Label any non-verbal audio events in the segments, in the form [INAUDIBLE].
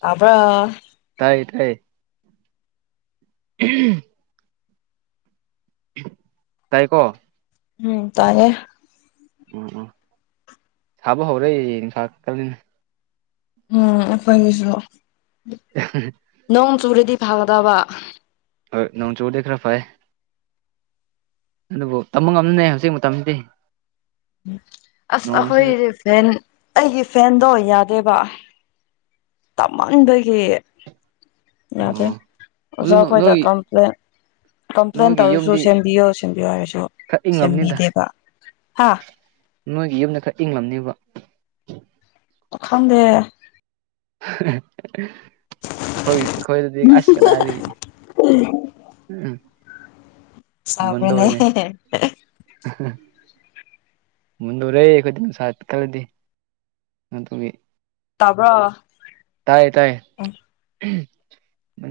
ꯇꯥꯕꯔ [UNINTELLIGIBLE] ꯇꯥꯏꯌꯦ ꯇꯥꯏꯌꯦ ꯇꯥꯏ ꯀꯣ ꯎꯝ ꯇꯥꯔꯦ ꯎꯝ ꯎꯝ ꯁꯥꯕ ꯍꯧꯔꯦ ꯅꯨꯡꯁꯥꯇꯅꯤꯅ ꯎꯝ ꯑꯩꯈꯣꯏꯒꯤꯁꯨ [UNINTELLIGIBLE] ꯅꯣꯡ ꯆꯨꯨꯔꯗꯤ ꯐꯒꯗꯕ ꯍꯣꯏ ꯅꯣꯡ ꯆꯨꯗꯤ ꯈꯔ ꯐꯩ ꯑꯗꯨꯕꯨ ꯇꯝꯕ ꯉꯝꯅꯅꯦ ꯍꯧꯖꯤꯛ ꯃꯇꯝꯁꯤꯗꯤ ꯑꯁ ꯅꯣꯡꯁꯤ ꯑꯩꯈꯣꯏꯗꯤ ꯐꯦꯟ ꯑꯩꯒꯤ ꯐꯦꯟꯗꯣ ꯌꯥꯗꯦꯕ ꯇꯞꯃꯟꯕꯒꯤ ꯌꯥꯁꯦ ꯑꯣ ꯑꯗꯨ ꯑꯣꯖꯥꯈꯣꯏꯗ ꯅꯣꯏ ꯀꯝꯄ꯭ꯂꯦꯟ ꯀꯝꯄ꯭ꯂꯦꯟ ꯅꯣꯏꯒꯤ ꯇꯧꯔꯁꯨ ꯌꯨꯝꯗꯤ ꯁꯦꯝꯕꯤꯌꯣ ꯁꯦꯝꯕꯤꯌꯣ ꯍꯥꯏꯔꯁꯨ ꯈꯔ ꯏꯪꯂꯝꯅꯤꯗ ꯁꯦꯝꯕꯤꯗꯦꯕ ꯍꯥ ꯅꯣꯏꯒꯤ ꯌꯨꯝꯗ ꯈꯔ ꯏꯪꯂꯡꯂꯝꯅꯦꯕ ꯈꯪꯗꯦ ꯍꯣꯏ ꯍꯣꯏꯗꯤ ꯑꯁ ꯀꯗꯥꯏꯗꯒꯤ [UNINTELLIGIBLE] ꯃꯨꯟꯗꯧꯔꯦꯅꯦ ꯁꯥꯕꯔꯅꯦ [INAUDIBLE] ꯃꯨꯟꯗꯔꯦ ꯑꯩꯈꯣꯏꯗ ꯅꯨꯡꯁꯥ ꯄꯤ ꯈꯂꯗꯤ ꯑꯗꯨꯒꯤ ꯇꯥꯕ꯭ꯔꯣ ꯇꯥꯏꯌꯦ ꯇꯥꯏꯌꯦ ꯎꯝ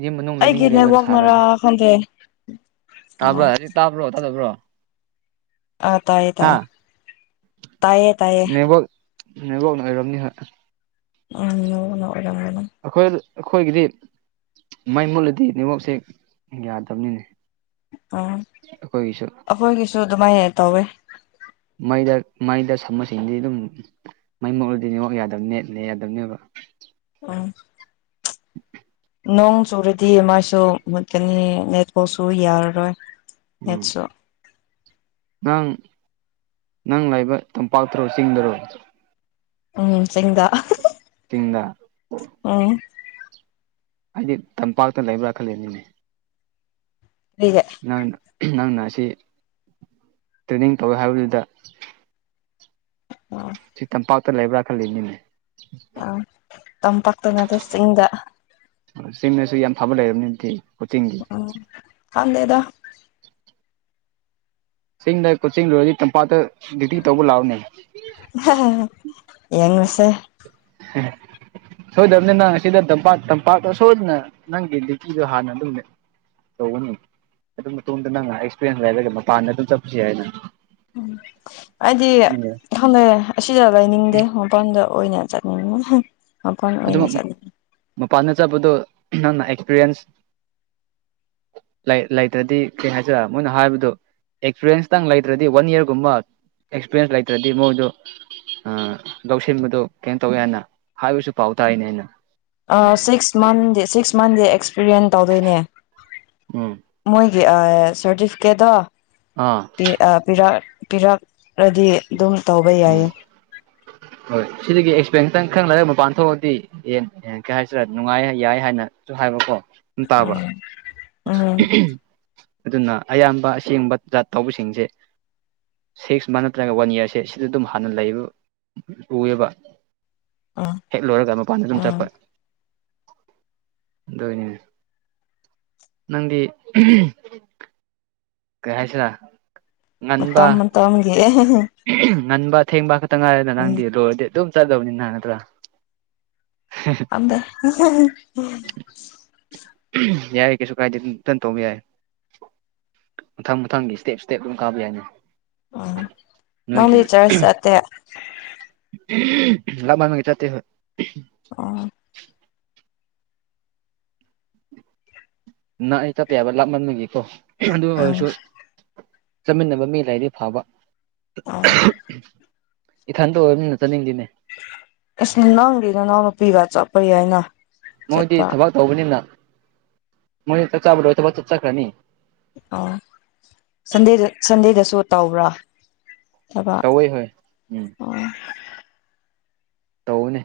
ꯃ ꯃꯅꯨꯡ ꯂꯩꯅꯤꯡꯗ ꯂꯩꯕꯗ ꯁꯥꯔꯑꯗꯤ ꯐꯪꯦ ꯇꯥꯕ꯭ꯔꯥ ꯍꯥꯏꯗꯤ ꯇꯥꯕ꯭ꯔꯣ ꯇꯥꯗꯕ꯭ꯔꯣ ꯑ ꯇꯥꯏ ꯇ ꯍꯥ ꯇꯥꯏꯌꯦ ꯇꯥꯏꯌꯦ ꯅꯣꯏꯕꯣꯛꯅ ꯑꯣꯏꯔꯔꯕꯝꯅꯤ ꯍꯣꯏ ꯑꯗꯥꯉꯥꯏꯝ ꯑꯩꯈꯣꯏ ꯑꯩꯈꯣꯏꯒꯤꯗꯤ ꯃꯥꯏ ꯃꯨꯠꯂꯗꯤ ꯅꯦꯋꯥꯛꯁꯦ ꯌꯥꯗꯕꯅꯤꯅꯦ ꯎꯥ ꯑꯩꯈꯣꯏꯒꯤꯁꯨ ꯑꯗꯨꯃꯥꯏꯅ ꯇꯧꯋꯦ ꯃꯩꯗ ꯃꯩꯗ ꯁꯝꯕꯁꯤꯡꯗꯤ ꯑꯗꯨꯝ ꯃꯩ ꯃꯛꯂꯨꯗꯤꯅꯦꯉ ꯌꯥꯗꯕꯅꯦꯅꯦ ꯌꯥꯗꯕꯅꯦꯕ ꯎꯝ ꯅꯣꯡ ꯆꯨꯨꯔꯗꯤ ꯃꯥꯏꯁꯨ ꯃꯨꯠꯀꯅꯤ ꯅꯦꯠꯐꯥꯎꯁꯨ ꯌꯥꯔꯔꯣꯏ ꯎꯝ ꯅꯦꯠꯁꯨ ꯅꯪ ꯅꯪ ꯂꯥꯏꯕ ꯇꯝꯄꯥꯛꯇꯔꯣ ꯆꯤꯡꯗꯔꯣ ꯎꯝ ꯆꯗ ꯇꯗ ꯑꯥ ꯍꯥꯏꯗꯤ ꯇꯝꯄꯥꯛꯇ ꯂꯩꯕ꯭ꯔꯥ ꯈꯜꯂꯤꯦꯅꯤꯅꯦ ꯑꯩꯒꯦ ꯅꯪ ꯅꯪꯅ ꯑꯁꯤ ꯇ꯭ꯔꯦꯅꯤꯡ ꯇꯧꯋꯦ ꯍꯥꯏꯕꯗꯨꯗ ꯑꯣ ꯁꯤ ꯇꯝꯄꯥꯛꯇ ꯂꯩꯕ꯭ꯔꯥ ꯈꯜꯂꯤ ꯃꯤꯅꯦ ꯑ ꯇꯝꯄꯥꯛꯇ ꯅꯠꯇ ꯆꯤꯡꯗ ꯁꯤꯝꯅꯁꯨ ꯌꯥꯝ ꯐꯕ ꯂꯩꯔꯕꯅꯤꯗꯤ ꯀꯣꯆꯤꯡꯒꯤ ꯎꯝ ꯈꯪꯗꯦꯗ ꯆꯤꯡꯗ ꯀꯣꯆꯤꯡ ꯂꯣꯏꯔꯗꯤ ꯇꯝꯄꯥꯛꯇ ꯗꯤꯇꯤ ꯇꯧꯕ ꯂꯥꯛꯑꯣꯅꯦ ꯌꯦꯡꯉꯣꯁꯦ ꯎ ꯁꯣꯏꯗꯕꯅꯤꯅ ꯅꯪ ꯑꯁꯤꯗ ꯇꯝꯄꯥꯛ ꯇꯝꯄꯥꯛꯇ ꯁꯣꯏꯗꯅ ꯅꯪꯒꯤ ꯗ꯭ꯌꯨꯇꯤꯁꯨ ꯍꯥꯟꯅ ꯑꯗꯨꯝ ꯂꯩ ꯇꯧꯒꯅꯤ ꯑꯗꯨ ꯃꯇꯨꯡꯗ ꯅꯪ ꯑꯦꯛꯁꯄꯤꯔꯤꯌꯦꯦꯟꯁ ꯂꯩꯔꯒ ꯃꯄꯥꯟꯗ ꯑꯗꯨꯝ ꯆꯠꯄꯁꯤ ꯍꯥꯏꯅꯪ ꯎꯝ ꯑꯩꯗꯤ ꯍꯟꯗꯛ ꯑꯁꯤꯗ ꯂꯩꯅꯤꯡꯗꯦ ꯃꯄꯟꯗ ꯑꯣꯏꯅ ꯆꯠꯅꯤꯡ ꯃꯄꯜ ꯑꯗꯨꯝ ꯑꯣꯏꯅ ꯆꯠꯅꯤꯡ ꯃꯄꯥꯟꯗ ꯆꯠꯄꯗꯣ ꯅꯪꯅ ꯑꯦꯛꯁꯄꯤꯔꯤꯌꯦꯟꯁ ꯂꯩ ꯂꯩꯇ꯭ꯔꯗꯤ ꯀꯩ ꯍꯥꯏꯖꯔ ꯃꯣꯏꯅ ꯍꯥꯏꯕꯗꯨ ꯑꯦꯛꯁꯄꯤꯔꯌꯦꯟꯁꯇꯪ ꯂꯩꯇ꯭ꯔꯗꯤ ꯋꯥꯟ ꯏꯌꯥꯔꯒꯨꯝꯕ ꯑꯦꯛꯁꯄꯤꯔꯟꯁ ꯂꯩꯇ꯭ꯔꯗꯤ ꯃꯣꯏꯗꯨ ꯑ ꯂꯧꯁꯤꯟꯕꯗꯣ ꯀꯩꯅꯣ ꯇꯧꯋꯤ ꯍꯥꯏꯅ ꯍꯥꯏꯕꯁꯨ ꯄꯥꯎ ꯇꯥꯏꯅꯦ ꯑꯩꯅ ꯁꯤꯛꯁ ꯃꯟꯦ ꯁꯤꯛꯁ ꯃꯟꯦ ꯑꯦꯛꯁꯄꯤꯔꯤꯌꯦꯟ ꯇꯧꯗꯣꯏꯅꯦ ꯎꯝ ꯃꯣꯏꯒꯤ ꯁꯔꯇꯤꯐꯤꯀꯦꯠꯇꯣ ꯑꯥ ꯤꯔꯛ ꯄꯤꯔꯛꯑꯗꯤ ꯑꯗꯨꯝ ꯇꯧꯕ ꯎꯝ ꯌꯥꯏꯌꯦ ꯍꯣꯏ ꯁꯤꯗꯒꯤ ꯑꯦꯛꯁꯄꯔꯦꯟꯁꯇꯪ ꯈꯪꯅꯔꯒ ꯃꯄꯥꯟ ꯊꯣꯛꯑꯗꯤ ꯑꯦꯟ ꯀꯩ ꯍꯥꯏꯁꯤꯔ ꯅꯨꯡꯉꯥꯏ ꯌꯥꯏ ꯍꯥꯏꯅꯁꯨ ꯍꯥꯏꯕꯀꯣ ꯇꯥꯕ ꯎꯝ ꯑꯗꯨꯅ ꯑꯌꯥꯝꯕ ꯑꯁꯦꯡꯕ ꯖꯥꯠ ꯇꯧꯕꯁꯤꯡꯁꯦ ꯁꯤꯛꯁ ꯃꯥ ꯅꯠꯇ꯭ꯔꯒ ꯋꯥꯟ ꯏꯌꯥꯔꯁꯦ ꯁꯤꯗ ꯑꯗꯨꯝ ꯍꯥꯟꯅ ꯂꯩꯕ ꯎꯑꯦꯕ ꯎꯝ ꯍꯦꯛ ꯂꯣꯏꯔꯒ ꯃꯄꯥꯟꯗ ꯑꯗꯨꯝ ꯎꯝ ꯆꯠꯄ ꯗꯣꯏꯅꯤꯅꯦ ꯅꯪꯗꯤ ꯀꯩ ꯍꯥꯏꯁꯤꯔꯥ ꯉꯟꯕ ꯃꯝ ꯃꯇꯝꯝꯒꯤ ꯉꯟꯕ ꯊꯦꯡꯕ ꯈꯛꯇ ꯉꯥꯏꯔꯦꯗ ꯅꯪꯗꯤ ꯂꯣꯏꯔꯗꯤ ꯑꯗꯨꯝ ꯆꯠꯂꯕꯅꯤꯅꯍ ꯅꯠꯇ꯭ꯔꯥ ꯑꯗ ꯌꯥꯏ ꯀꯩꯁꯨ ꯀꯥꯏꯗꯦ ꯏꯇꯟ ꯇꯧꯕꯧꯕ ꯌꯥꯏ ꯃꯊꯪ ꯃꯊꯪꯒꯤ ꯏꯁꯇꯦꯞ ꯏꯁꯇꯦꯞ ꯑꯗꯨꯝ ꯀꯥꯕ ꯌꯥꯏꯅꯤ ꯎꯝ ꯅꯪꯗꯤ ꯅꯣꯏꯒꯤ ꯆꯔꯁ ꯆꯠꯇꯦ ꯂꯕꯥ ꯃꯒꯤ ꯆ ꯍ ꯑꯣ ꯅꯪ ꯑꯩ ꯇꯞꯄ ꯍꯥꯏꯕ ꯂꯥꯞꯃꯟꯕꯒꯤꯀꯣ ꯑꯗꯨ ꯎꯝ ꯑꯣꯏꯁꯨ ꯆꯠꯃꯤꯟꯅꯕ ꯃꯤ ꯂꯥꯏꯔꯗꯤ ꯐꯕ ꯑꯣ ꯏꯊꯟꯇ ꯑꯣꯏꯕꯅꯤꯅ ꯆꯠꯅꯤꯡꯤꯅꯦ ꯏꯁ ꯅꯪꯗꯅ ꯅꯪꯅ ꯄꯤꯕ ꯆꯠꯄꯔꯤ ꯍꯥꯏꯅ ꯃꯣꯏꯗꯤ ꯊꯕꯛ ꯇꯧꯕꯅꯤꯅ ꯃꯣꯏ ꯆꯥꯛ ꯆꯥꯕꯗꯣꯏ ꯊꯕꯛ ꯆꯠ ꯆꯈ꯭ꯔꯅꯤ ꯑꯣ ꯁꯟꯗꯦꯗ ꯁꯟꯗꯦꯗꯁꯨ ꯇꯧꯕ꯭ꯔꯥ ꯊꯕꯛ ꯇꯧꯏ ꯍꯣꯏ ꯎꯝ ꯑꯣ ꯇꯧꯅꯦ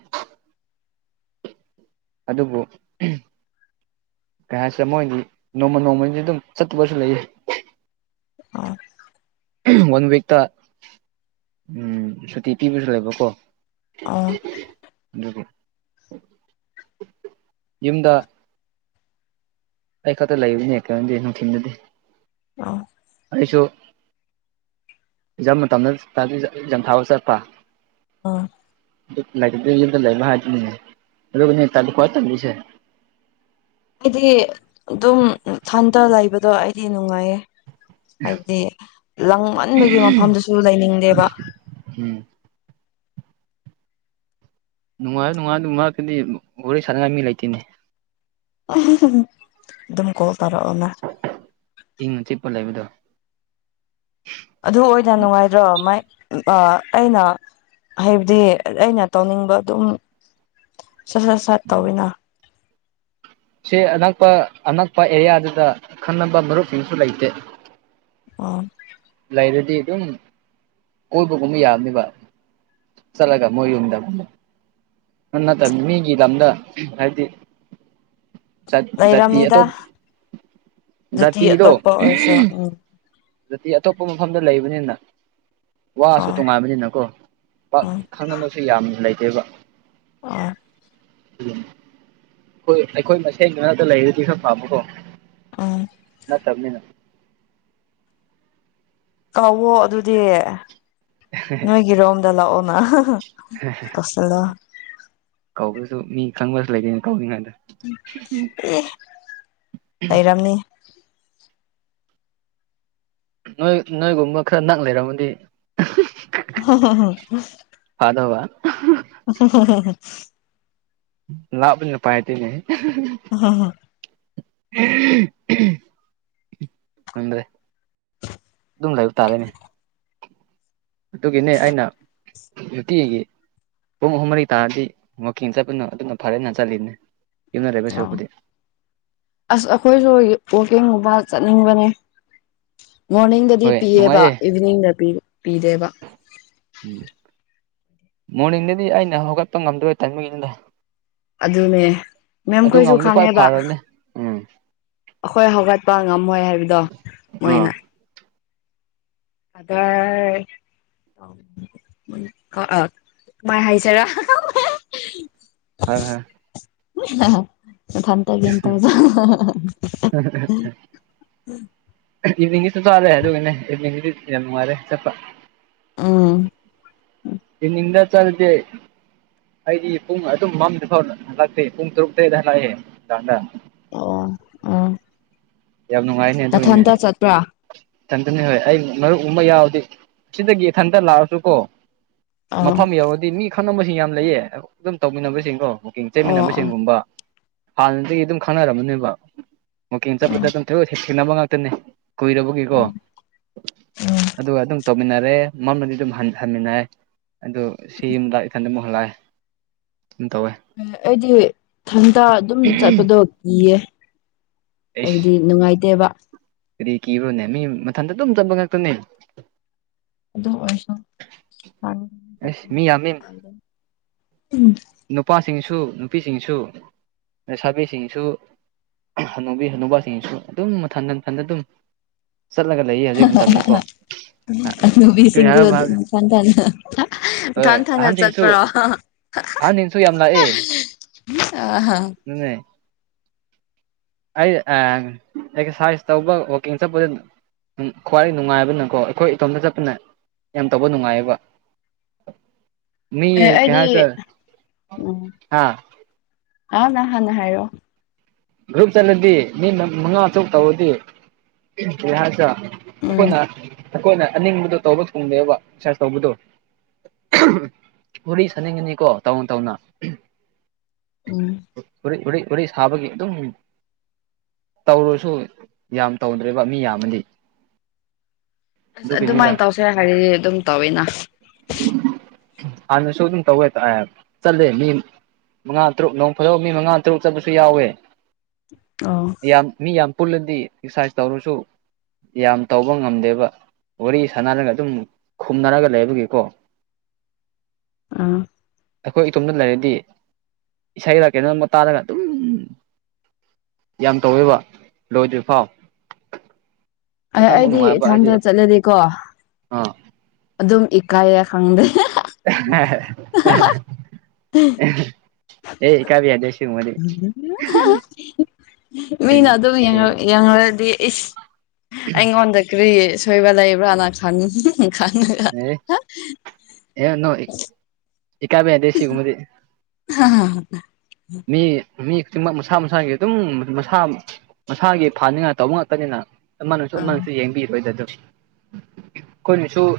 ꯑꯗꯨꯕꯨ ꯀꯩ ꯍꯥꯏꯁꯤ ꯃꯣꯏꯗꯤ ꯅꯣꯡꯃ ꯅꯣꯡꯃꯒꯤꯗꯤ ꯑꯗꯨꯝ ꯆꯠꯇꯨꯕꯁꯨ ꯂꯩꯌꯦ ꯎ ꯋꯥꯟ ꯋꯤꯛꯇ ꯎꯝ ꯁꯨꯇꯤ ꯄꯤꯕꯁꯨ ꯂꯩꯕꯀꯣ ꯑꯣ ꯑꯗꯨꯒꯤ ꯌꯨꯝꯗ ꯑꯩ ꯈꯛꯇ ꯂꯩꯕꯅꯦ ꯀꯩꯅꯣꯗꯤ ꯅꯨꯡꯊꯤꯤꯟꯗꯗꯤ ꯑꯩꯁꯨ ꯏꯝ ꯃꯇꯝꯗ ꯌꯥꯝꯊꯥꯕ ꯆꯠꯄ ꯑꯣ ꯂꯩ ꯇꯥꯨ ꯈ ꯆꯁꯦ ꯑꯩꯗꯤ ꯑꯗꯨꯝ ꯍꯟꯇ ꯂꯩꯕꯗꯣ ꯑꯩꯗꯤ ꯅꯨꯡꯉꯥꯏꯌꯦ ꯍꯥꯏꯕꯗꯤ ꯂꯪꯃꯟꯕꯒꯤ ꯃꯐꯝꯗꯨꯁꯨ ꯂꯩꯅꯤꯡꯗꯦꯕ ꯎꯝ ꯅꯨꯡꯉꯥꯏ ꯅꯨꯡꯉꯥꯏꯗꯕ ꯉꯥꯛꯇꯗꯤ ꯋꯥꯔꯤꯣꯔꯣꯏ ꯁꯥꯟꯅꯉꯥꯏ ꯃꯤ ꯂꯩꯇꯦꯅꯤ ꯑꯗꯨ ꯑꯗꯨꯝ ꯀꯣꯜ ꯎ ꯇꯔꯛꯅ ꯏꯪꯅ ꯆꯤꯞꯄ ꯂꯩꯕꯗꯣ ꯑꯗꯨ ꯑꯣꯏꯅ ꯅꯨꯡꯉꯥꯏꯗ꯭ꯔꯣ ꯃꯥꯏ ꯑꯩꯅ ꯍꯥꯏꯕꯗꯤ ꯑꯩꯅ ꯇꯧꯅꯤꯡꯕ ꯑꯗꯨꯝ ꯁꯠ ꯁꯠ ꯁꯠ ꯇꯧꯋꯤꯅ ꯁꯤ ꯑꯅꯛꯄ ꯑꯅꯛꯄ ꯑꯦꯔꯤꯌꯥꯗꯨꯗ ꯈꯪꯅꯕ ꯃꯔꯨꯞꯁꯤꯡꯁꯨ ꯂꯩꯇꯦ ꯑꯣ ꯂꯩꯔꯗꯤ ꯑꯗꯨꯝ ꯀꯣꯏꯕꯒꯨꯝꯕ ꯌꯥꯕꯅꯦꯕ ꯆꯠꯂꯒ ꯃꯣꯏ ꯎꯗ ꯅ ꯇ ꯃꯤꯒꯤ ꯂꯝꯗ ꯍꯥꯏꯗꯤ ꯖꯥꯇꯤ ꯂꯩꯔꯝꯅꯤꯗ ꯑꯇꯣꯞ ꯑꯗꯨꯗꯤ ꯖꯥꯇꯤꯗꯣ ꯑꯇꯣꯞꯄ ꯑꯣꯏꯔꯁꯨ ꯎꯝ ꯇꯤ ꯑꯇꯣꯞꯄ ꯃꯐꯝꯗ ꯂꯩꯕꯅꯤꯅ ꯋꯥꯁꯨ ꯑꯣ ꯇꯣꯉꯥꯏꯕꯅꯤꯅꯀꯣ ꯎꯝ ꯈꯪꯅꯕꯁꯨ ꯌꯥꯝ ꯂꯩꯇꯦꯕ ꯑꯣ ꯑꯩꯈꯣꯏ ꯑꯩꯈꯣꯏ ꯃꯁꯦꯟꯗꯨꯅꯗ ꯂꯩꯔꯗꯤ ꯈꯔ ꯄꯥꯝꯕꯀꯣ ꯑ ꯅ ꯊꯝꯅꯤ ꯅ ꯀꯥꯎꯋꯣ ꯑꯗꯨꯗꯤ ꯅꯣꯏꯒꯤꯔꯣꯝꯗ ꯂꯥꯛꯑꯣꯅ ꯀꯧꯁꯜꯂꯣ ꯀꯧꯕꯁꯨ ꯃꯤ ꯈꯪꯕꯁꯨ ꯂꯩꯇꯦꯅꯦ ꯀꯧꯏꯉꯩꯗ ꯑꯦ ꯂꯩꯔꯝꯅꯤ ꯅꯣꯏ ꯅꯣꯏꯒꯨꯝꯕ ꯈꯔ ꯅꯛ ꯂꯩꯔꯝꯃꯗꯤ ꯍ ꯍ ꯍ ꯄꯥꯗ ꯋꯥ ꯍ ꯍ ꯍ ꯍ ꯂꯥꯛ ꯄꯥꯏꯇꯅꯦ ꯍꯝ ꯍ ꯈꯪꯗꯦ ꯑꯗꯨꯝ ꯂꯩꯕ ꯇꯥꯔꯦꯅꯦ ꯑꯗꯨꯒꯤꯅꯦ ꯑꯩꯅ ꯇꯤꯒꯤ ꯄꯨꯡ ꯑꯍꯨꯝ ꯃꯔꯤ ꯇꯥꯔꯗꯤ ꯋꯀꯤꯡ ꯆꯠꯄꯅꯣ ꯑꯗꯨꯅ ꯐꯔꯦꯟꯅ ꯆꯠꯂꯤꯅꯦ ꯌꯨꯝꯅ ꯂꯩꯕ ꯑꯥ ꯁꯔꯨꯛꯄꯨꯗꯤ ꯑꯁ ꯑꯩꯈꯣꯏꯁꯨ ꯋꯥꯛꯀꯤꯡꯒꯨꯝꯕ ꯆꯠꯅꯤꯡꯕꯅꯦ ꯃꯣꯔꯅꯤꯡꯗꯗꯤ ꯍꯣꯏ ꯄꯤꯌꯦꯕ ꯅꯨꯡꯉꯥꯏꯌꯦ ꯏꯚꯤꯅꯤꯡꯗ ꯄꯤꯗꯦꯕ ꯎꯝ ꯃꯣꯔꯅꯤꯡꯗꯗꯤ ꯑꯩꯅ ꯍꯧꯒꯠꯄ ꯉꯝꯗꯣꯏ ꯇꯟꯃꯤꯉꯗꯨꯗ ꯑꯗꯨꯅꯦ ꯃꯦꯝꯈꯣꯏꯁꯨ ꯉꯝꯃꯗꯤ ꯈ꯭ꯋꯥꯏ ꯈꯪꯉꯦꯕ ꯐꯔꯕꯅꯦ ꯎꯝ ꯑꯩꯈꯣꯏ ꯍꯧꯒꯠꯄ ꯉꯝꯃꯣꯏ ꯍꯥꯏꯕꯗꯣ ꯑꯥ ꯃꯣꯏꯅ ꯑꯗ ꯃꯥꯏ ꯍꯁꯔ ꯍꯣꯏ ꯍꯣꯏ ꯐ ꯇꯒꯤꯦ ꯇꯖ ꯏꯚꯅꯤꯡꯒꯤꯁꯨ ꯆꯂꯦ ꯑꯗꯨ ꯏꯚꯅꯤꯡꯗꯤ ꯌꯥꯝꯅꯨꯡꯉꯔꯦ ꯆꯠꯄ ꯎꯝ ꯏꯅꯤꯗ ꯆꯜꯗꯦ ꯑꯩꯗꯤ ꯄꯨꯡ ꯑꯗꯨꯝ ꯃꯝꯗ ꯐꯥꯎ ꯂꯥꯛꯇꯦ ꯄꯨꯡ ꯇꯔꯨꯛꯇ ꯍꯗ ꯍꯂꯥꯛꯑꯦ ꯍꯥꯡꯗ ꯑꯣ ꯎ ꯌꯥꯝ ꯅꯨꯡꯉꯥꯏꯅꯦ ꯑꯗꯨꯏꯅꯦ ꯆꯠꯄ꯭ꯔꯥ ꯏꯊꯟꯇꯅꯤ ꯍꯣꯏ ꯑꯩ ꯃꯔꯨꯞ ꯎꯨꯝꯕ ꯌꯥꯎꯗꯦ ꯁꯤꯗꯒꯤ ꯏꯊꯟꯇ ꯂꯥꯛꯑꯁꯨ ꯀꯣ ꯑꯥ ꯃꯐꯝ ꯌꯧꯔꯗꯤ ꯃꯤ ꯈꯟꯅꯕꯁꯤꯡ ꯌꯥꯝ ꯂꯩꯌꯦ ꯑꯗꯨꯝ ꯇꯧꯃꯤꯟꯅꯕꯁꯤꯡꯀꯣ ꯑꯣ ꯑꯣ ꯆꯠꯃꯤꯟꯅꯕꯁꯒꯨꯝꯕ ꯍꯥꯟꯅꯗꯒꯤ ꯑꯗꯨꯝ ꯈꯪꯅꯔꯝꯃꯅꯦꯕ ꯑꯣ ꯆꯠꯄꯗ ꯑꯗꯨꯝ ꯊꯗꯣꯛ ꯊꯦꯡꯅꯕ ꯉꯥꯛꯇꯅꯦ ꯀꯨꯏꯔꯕꯒꯤꯀꯣ ꯑꯣ ꯎꯝ ꯑꯗꯨꯒ ꯑꯗꯨꯝ ꯇꯧꯃꯤꯟꯅꯔꯦ ꯃꯔꯝꯗꯗꯤ ꯑꯗꯨꯝ ꯍꯟꯃꯤꯟꯅꯦ ꯑꯗꯨ ꯁꯤ ꯑꯃꯗ ꯏꯊꯟꯗ ꯑꯃꯨꯛ ꯍꯜꯂꯛꯑꯦ ꯑꯗꯨ ꯇꯧꯋꯦ ꯑꯩꯗꯤ ꯏꯊꯟꯇ ꯑꯗꯨꯝ ꯆꯠꯄꯗꯣ ꯀꯤꯌꯦ ꯑꯩꯁ ꯍꯥꯏꯕꯗꯤ ꯅꯨꯡꯉꯥꯏꯇꯦꯕ ꯀꯔꯤ ꯀꯤꯕ꯭ꯔꯣꯅꯦ ꯃꯤ ꯃꯊꯟꯇ ꯑꯗꯨꯝ ꯆꯦꯟꯕ ꯉꯥꯛꯇꯅꯦ ꯑꯗꯨ ꯑꯣꯏꯁꯨ ꯑꯦꯁ ꯃꯤ ꯌꯥꯝꯃꯤ ꯎꯝ ꯅꯨꯄꯥꯁꯤꯡꯁꯨ ꯅꯨꯄꯤꯁꯤꯡꯁꯨ ꯂꯩꯁꯥꯕꯤꯁꯤꯡꯁꯨ ꯍꯅꯨꯕꯤ ꯍꯅꯨꯕꯁꯤꯡꯁꯨ ꯑꯗꯨꯝ ꯃꯊꯟ ꯃꯊꯟꯗ ꯑꯗꯨꯝ ꯆꯠꯂꯒ ꯂꯩꯌꯦ ꯍꯧꯖꯤꯛ ꯃꯇꯝꯅꯤꯀꯣ ꯀꯔꯤ ꯍꯥꯏ ꯍꯥꯏꯒꯦ ꯃꯊꯟꯇꯥ ꯏ ꯊꯟ ꯊꯟꯇ ꯑꯍꯟꯁꯤꯡꯁꯨ ꯆꯠꯄ꯭ꯔꯣ ꯑꯍꯟꯁꯤꯡꯁꯨ ꯌꯥꯝ ꯑ ꯍ ꯎꯝ ꯑꯩ ꯑꯦꯛꯁꯔꯁꯥꯏ ꯇꯧꯕꯁ ꯎꯝ ꯈ꯭ꯋꯥꯏ ꯅꯨꯡꯉꯥꯏꯕꯅꯀꯣ ꯑꯩꯈꯣꯏ ꯏꯇꯣꯝꯇ ꯆꯠꯄꯅ ꯌꯥꯝ ꯇꯧꯕ ꯅꯨꯡꯉꯥꯏꯌꯦꯕ [INAUDIBLE] ꯃꯤ ꯑꯦ ꯀꯩ ꯑꯩꯗꯤ ꯍꯥꯏꯁꯤꯔ ꯎꯝ ꯍꯥ ꯑ ꯅꯥꯅ ꯍꯥꯟꯅ ꯍꯥꯏꯔꯛꯑꯣ ꯒ꯭ꯔꯨꯞ ꯆꯠꯂꯗꯤ ꯃꯤ ꯃꯉꯥ ꯑꯁꯨꯛ ꯇꯧꯔꯗꯤ ꯀ ꯍꯥꯏꯁ ꯎꯝ ꯑꯩꯈꯣꯏꯅ ꯑꯩꯈꯣꯏꯅ ꯑꯅꯤꯡꯕꯗꯣ ꯇꯧꯕ ꯊꯨꯡꯗꯦꯕ ꯑꯦꯛꯁꯥꯏ ꯇꯧꯕꯗꯣ ꯋꯥꯔꯤ ꯁꯥꯅꯤꯡꯉꯅꯤꯀꯣ ꯇꯧꯅ ꯇꯧꯅ ꯎꯝ ꯋꯥꯔ ꯋꯥꯔꯤ ꯋꯥꯔꯤ ꯁꯥꯕꯒꯤ ꯑꯗꯨꯝ ꯇꯧꯔꯁꯨ ꯌꯥꯝ ꯇꯧꯗ꯭ꯔꯦꯕ ꯃꯤ ꯌꯥꯝꯃꯗꯤ ꯑꯁ ꯑꯗꯨꯒꯤꯅꯤꯗ ꯑꯗꯨꯃꯥꯏꯅ ꯇꯧꯁꯦ ꯍꯥꯏꯔꯤꯗꯤ ꯑꯗꯨꯝ ꯇꯧꯋꯤꯅ ꯍꯥꯟꯅꯥꯁꯨ ꯑꯗꯨꯝ ꯇꯧꯋꯦ ꯆꯜꯂꯦ ꯃꯤ ꯃꯉꯥ ꯇꯔꯨꯛ ꯅꯣꯡ ꯐꯗꯣꯕ ꯃꯤ ꯃꯉꯥ ꯇꯔꯨꯛ ꯆꯠꯄꯁꯨ ꯌꯥꯎꯋꯦ ꯑꯣ ꯌꯥꯝ ꯃꯤ ꯌꯥꯝ ꯄꯨꯜꯂꯗꯤ ꯑꯦꯛꯁꯔꯁꯥꯏꯁ ꯇꯧꯔꯁꯨ ꯌꯥꯝ ꯇꯧꯕ ꯉꯝꯗꯦꯕ ꯋꯥꯔꯤ ꯁꯥꯟꯅꯔꯒ ꯑꯗꯨꯝ ꯈꯨꯝꯅꯔꯒ ꯂꯩꯕꯒꯤ ꯀꯣ [INAUDIBLE] ꯑꯥ ꯑꯩꯈꯣꯏ ꯏꯇꯣꯝꯇ ꯂꯩꯔꯗꯤ ꯏꯁꯩꯔ ꯀꯩꯅꯣꯝ ꯇꯥꯔꯒ ꯑꯗꯨꯝ ꯌꯥꯝ ꯇꯧꯋꯦꯕ ꯂꯣꯏꯗ꯭ꯔꯤ ꯐꯥꯎ ꯑ ꯑꯩꯗꯤ ꯅꯨꯡꯉꯥꯏꯕ ꯍꯥꯏꯗꯤ ꯏꯊꯟꯗ ꯆꯠꯂꯗꯤꯀꯣ ꯑꯥ ꯑꯗꯨꯝ ꯏꯀꯥꯏꯌꯦ ꯈꯪꯗꯦ [UNINTELLIGIBLE] ꯑꯦ ꯏꯀꯥꯏꯕ ꯌꯥꯗꯦ ꯁꯤꯒꯨꯝꯕꯗꯤ ꯃꯤꯅ ꯑꯦ ꯑꯗꯨꯝ ꯌꯦꯡꯉ ꯌꯦꯡꯉꯥꯔꯗꯤ ꯏꯁ ꯑꯩꯉꯣꯟꯗ ꯀꯔꯤ ꯁꯣꯏꯕ ꯂꯩꯕ꯭ꯔꯥꯅ ꯈꯟ ꯈꯟ ꯑꯦ ꯑꯦ ꯅꯣ ꯏꯀꯥꯏꯕ ꯌꯥꯗꯦ ꯁꯤꯒꯨꯝꯕꯗꯤ [UNINTELLIGIBLE] ꯃꯤ ꯃꯤ ꯈꯨꯗꯤꯡꯃꯛ ꯃꯁꯥ ꯃꯁꯥꯒꯤ ꯑꯗꯨꯝ ꯃꯁꯥ ꯃꯁꯥꯒꯤ ꯐꯥꯅꯤꯡꯉꯥꯏ ꯇꯧꯕ ꯉꯥꯛꯇꯅꯤꯅ ꯑꯃꯅꯁꯨ ꯑꯃꯅꯁꯨ ꯌꯦꯡꯕꯤꯔꯣꯏꯗ ꯑꯗꯨ ꯀꯣꯏꯅꯁꯨꯨ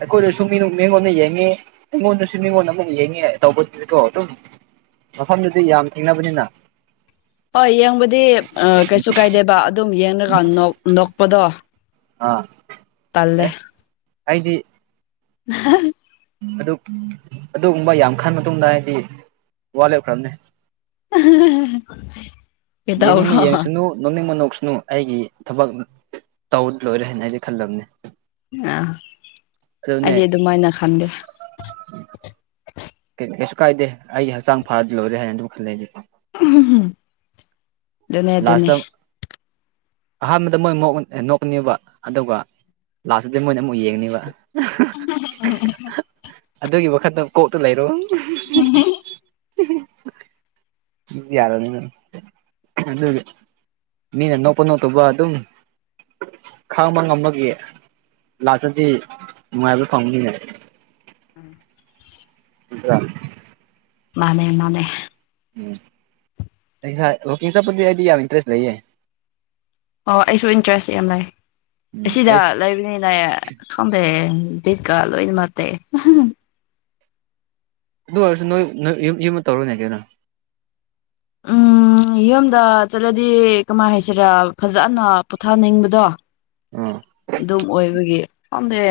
ꯑꯩꯈꯣꯏꯗꯁꯨ ꯃꯤꯉꯣꯟꯗ ꯌꯦꯡꯉꯦ ꯑꯩꯉꯣꯟꯗꯁꯨ ꯃꯤꯉꯣꯟꯗ ꯑꯃꯨꯛ ꯌꯦꯡꯉꯦ ꯇꯧꯕꯗꯨꯗꯤꯀꯣ ꯑꯗꯨꯝ ꯃꯐꯝꯗꯨꯗꯤ ꯌꯥꯝ ꯊꯦꯡꯅꯕꯅꯤꯅ ꯍꯣꯏ ꯌꯦꯡꯕꯗꯤ ꯑꯥ ꯀꯩꯁꯨ ꯀꯥꯏꯗꯦꯕ ꯑꯗꯨꯝ ꯌꯦꯡꯉꯀꯥꯟ ꯅꯣꯛꯄꯗꯣ ꯑꯥ ꯇꯜꯂꯦ ꯑꯦ ꯍꯥꯏꯗꯤ [UNINTELLIGIBLE] ꯑꯗꯨ ꯑꯗꯨꯒꯨꯝꯕ ꯌꯥꯝ ꯈꯟ ꯃꯇꯨꯡꯗ ꯍꯥꯏꯗꯤ ꯋꯥ ꯂꯦꯞꯈ꯭ꯔꯕꯅꯦ [UNINTELLIGIBLE] ꯌꯦꯡꯅꯤꯡꯕ ꯀꯩꯗꯧꯔꯣ ꯌꯦꯡꯁꯅꯨ ꯅꯣꯛꯅꯤꯡ ꯅꯣꯛꯁꯅꯨ ꯑꯩꯒꯤ ꯊꯕꯛ ꯇꯧ ꯂꯣꯏꯔꯦ ꯍꯥꯏꯅ ꯑꯩꯗꯤ ꯈꯜꯂꯝꯅꯦ ꯑꯥ ꯑꯗꯨꯅꯦ ꯑꯩꯗꯤ ꯑꯗꯨꯃꯥꯏꯅ ꯈꯟꯗꯦ ꯀꯩꯁꯨ ꯀꯥꯏꯗꯦ ꯑꯩꯒꯤ ꯍꯛꯆꯥꯡ ꯐꯥꯗꯤ ꯂꯣꯏꯔꯦ ꯍꯥꯏꯅ ꯑꯗꯨꯝ ꯈꯜꯂꯦ ꯑꯩꯗꯤ ꯑꯗꯨꯅꯦ ꯑꯗꯨꯅꯦ ꯂꯥꯁꯇ ꯑꯍꯥꯟꯕꯗ ꯃꯣꯏ ꯅꯣꯛꯀꯅꯦꯕ ꯑꯗꯨꯒ ꯂꯥꯁꯇꯗꯤ ꯃꯣꯏꯅ ꯑꯃꯨꯛ ꯌꯦꯡꯅꯤꯕ [UNINTELLIGIBLE] ꯑꯗꯨꯒꯤ ꯋꯥꯈꯟꯗ ꯀꯣꯛꯇꯨ ꯂꯩꯔꯣ [INAUDIBLE] ꯌꯥꯔꯥꯅꯤꯅ ꯑꯗꯨꯒꯤ ꯃꯤꯅ ꯅꯣꯛꯄ ꯅꯣꯛꯇꯕ ꯑꯗꯨꯝ ꯈꯪꯕ ꯉꯝꯕꯒꯤ ꯂꯥꯁꯇꯗꯤ ꯅꯨꯡꯉꯥꯏꯕ ꯐꯪꯅꯤꯅꯦ ꯎꯝ [INAUDIBLE] ꯅꯠꯇꯥꯔꯥ ꯃꯥꯅꯦ ꯃꯥꯅꯦ ꯎꯝ ꯑꯩ ꯏꯁꯥ ꯋꯥꯀꯤꯡ ꯆꯠꯄꯗꯤ ꯑꯩꯗꯤ ꯌꯥꯝ ꯏꯟꯇꯔꯦꯁ ꯂꯩꯌꯦ ꯑꯣ ꯑꯩꯁꯨ ꯏꯟꯇꯔꯦꯁ ꯌꯥꯝ ꯂꯩ ꯎꯝ ꯑꯁꯤꯗ ꯑꯩꯁ ꯂꯩꯕꯅꯤꯅ ꯈꯪꯗꯦ ꯗꯤꯠꯀꯥ ꯂꯣꯏꯅꯃꯛ ꯇꯦꯛꯑꯦ ꯑꯗꯨ ꯑꯣꯏꯔꯁꯨ ꯅꯣꯏ ꯅꯣꯏ ꯌꯨꯝ ꯌꯨꯝꯗ ꯇꯧꯔꯣꯅꯦ ꯀꯩꯅꯣ ꯎꯥꯝ ꯎꯝ ꯌꯨꯝꯗ ꯆꯠꯂꯗꯤ ꯀꯃꯥꯏꯅ ꯍꯥꯏꯁꯤꯔꯥ ꯐꯖꯅ ꯄꯣꯊꯥꯅꯤꯡꯕꯗꯣ ꯑꯥ ꯑꯗꯨꯝ ꯑꯣꯏꯕꯒꯤ ꯄꯝꯗꯦ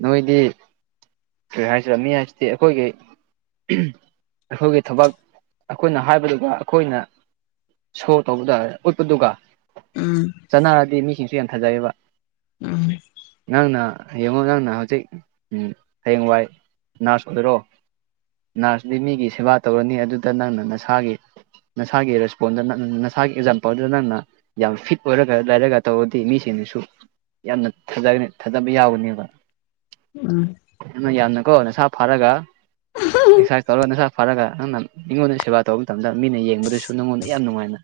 ꯅꯣꯏꯗꯤ ꯀꯔꯤ ꯍꯥꯏꯁꯤꯔꯤꯕ ꯃꯤ ꯍꯥꯏꯁꯤꯗꯤ ꯑꯩꯈꯣꯏꯒꯤ ꯑꯩꯈꯣꯏꯒꯤ ꯊꯕꯛ ꯑꯩꯈꯣꯏꯅ ꯍꯥꯏꯕꯗꯨꯒ ꯑꯩꯈꯣꯏꯅ ꯁꯣ ꯇꯧꯕ ꯇꯥꯔꯦ ꯎꯠꯄꯗꯨꯒ ꯎꯝ ꯆꯠꯅꯔꯗꯤ ꯃꯤꯁꯤꯡꯁꯨ ꯌꯥꯝꯊꯥꯖꯩꯑꯕ ꯎꯝ ꯑꯥꯡꯅ ꯌꯦꯌꯦꯡꯉꯣ ꯉꯥꯡꯅ ꯍꯧꯖꯤꯛ ꯍꯌꯦꯡꯋꯥꯏ ꯅꯔꯁ ꯑꯣꯏꯔꯣ ꯅꯔꯁꯗꯤ ꯃꯤꯒꯤ ꯁꯦꯕꯥ ꯇꯧꯔꯅꯤ ꯑꯗꯨꯗ ꯅꯪꯅ ꯅꯁꯥꯒꯤ ꯅꯁꯥꯒꯤ ꯔꯦꯁꯄꯣꯟꯗ ꯅ ꯅꯁꯥꯒꯤ ꯑꯦꯛꯖꯥꯝꯄꯜꯗꯨꯗ ꯅꯪꯅ ꯌꯥꯝ ꯐꯤꯠ ꯑꯣꯏꯔꯒ ꯂꯩꯔꯒ ꯇꯧꯔꯗꯤ ꯃꯤꯁꯤꯡꯗꯨꯁꯨ ꯌꯥꯝꯅ ꯊꯥꯖꯒꯅꯤ ꯊꯥꯗꯕ ꯌꯥꯎꯒꯅꯦꯕ ꯎꯝ ꯌꯥꯝꯅꯀꯣ ꯅꯁꯥ ꯐꯥꯔꯒ ꯑꯦꯛꯁꯔꯁꯥꯏꯁ ꯇꯧꯔꯒ ꯅꯁꯥ ꯐꯔꯒ ꯅꯪꯅ ꯃꯤꯉꯣꯟꯗ ꯁꯦꯕꯥ ꯇꯧꯕ ꯃꯇꯝꯗ ꯃꯤꯅ ꯌꯦꯡꯕꯗꯁꯨ ꯅꯪꯉꯣꯟꯗ ꯌꯥꯝ ꯅꯨꯡꯉꯥꯏꯅ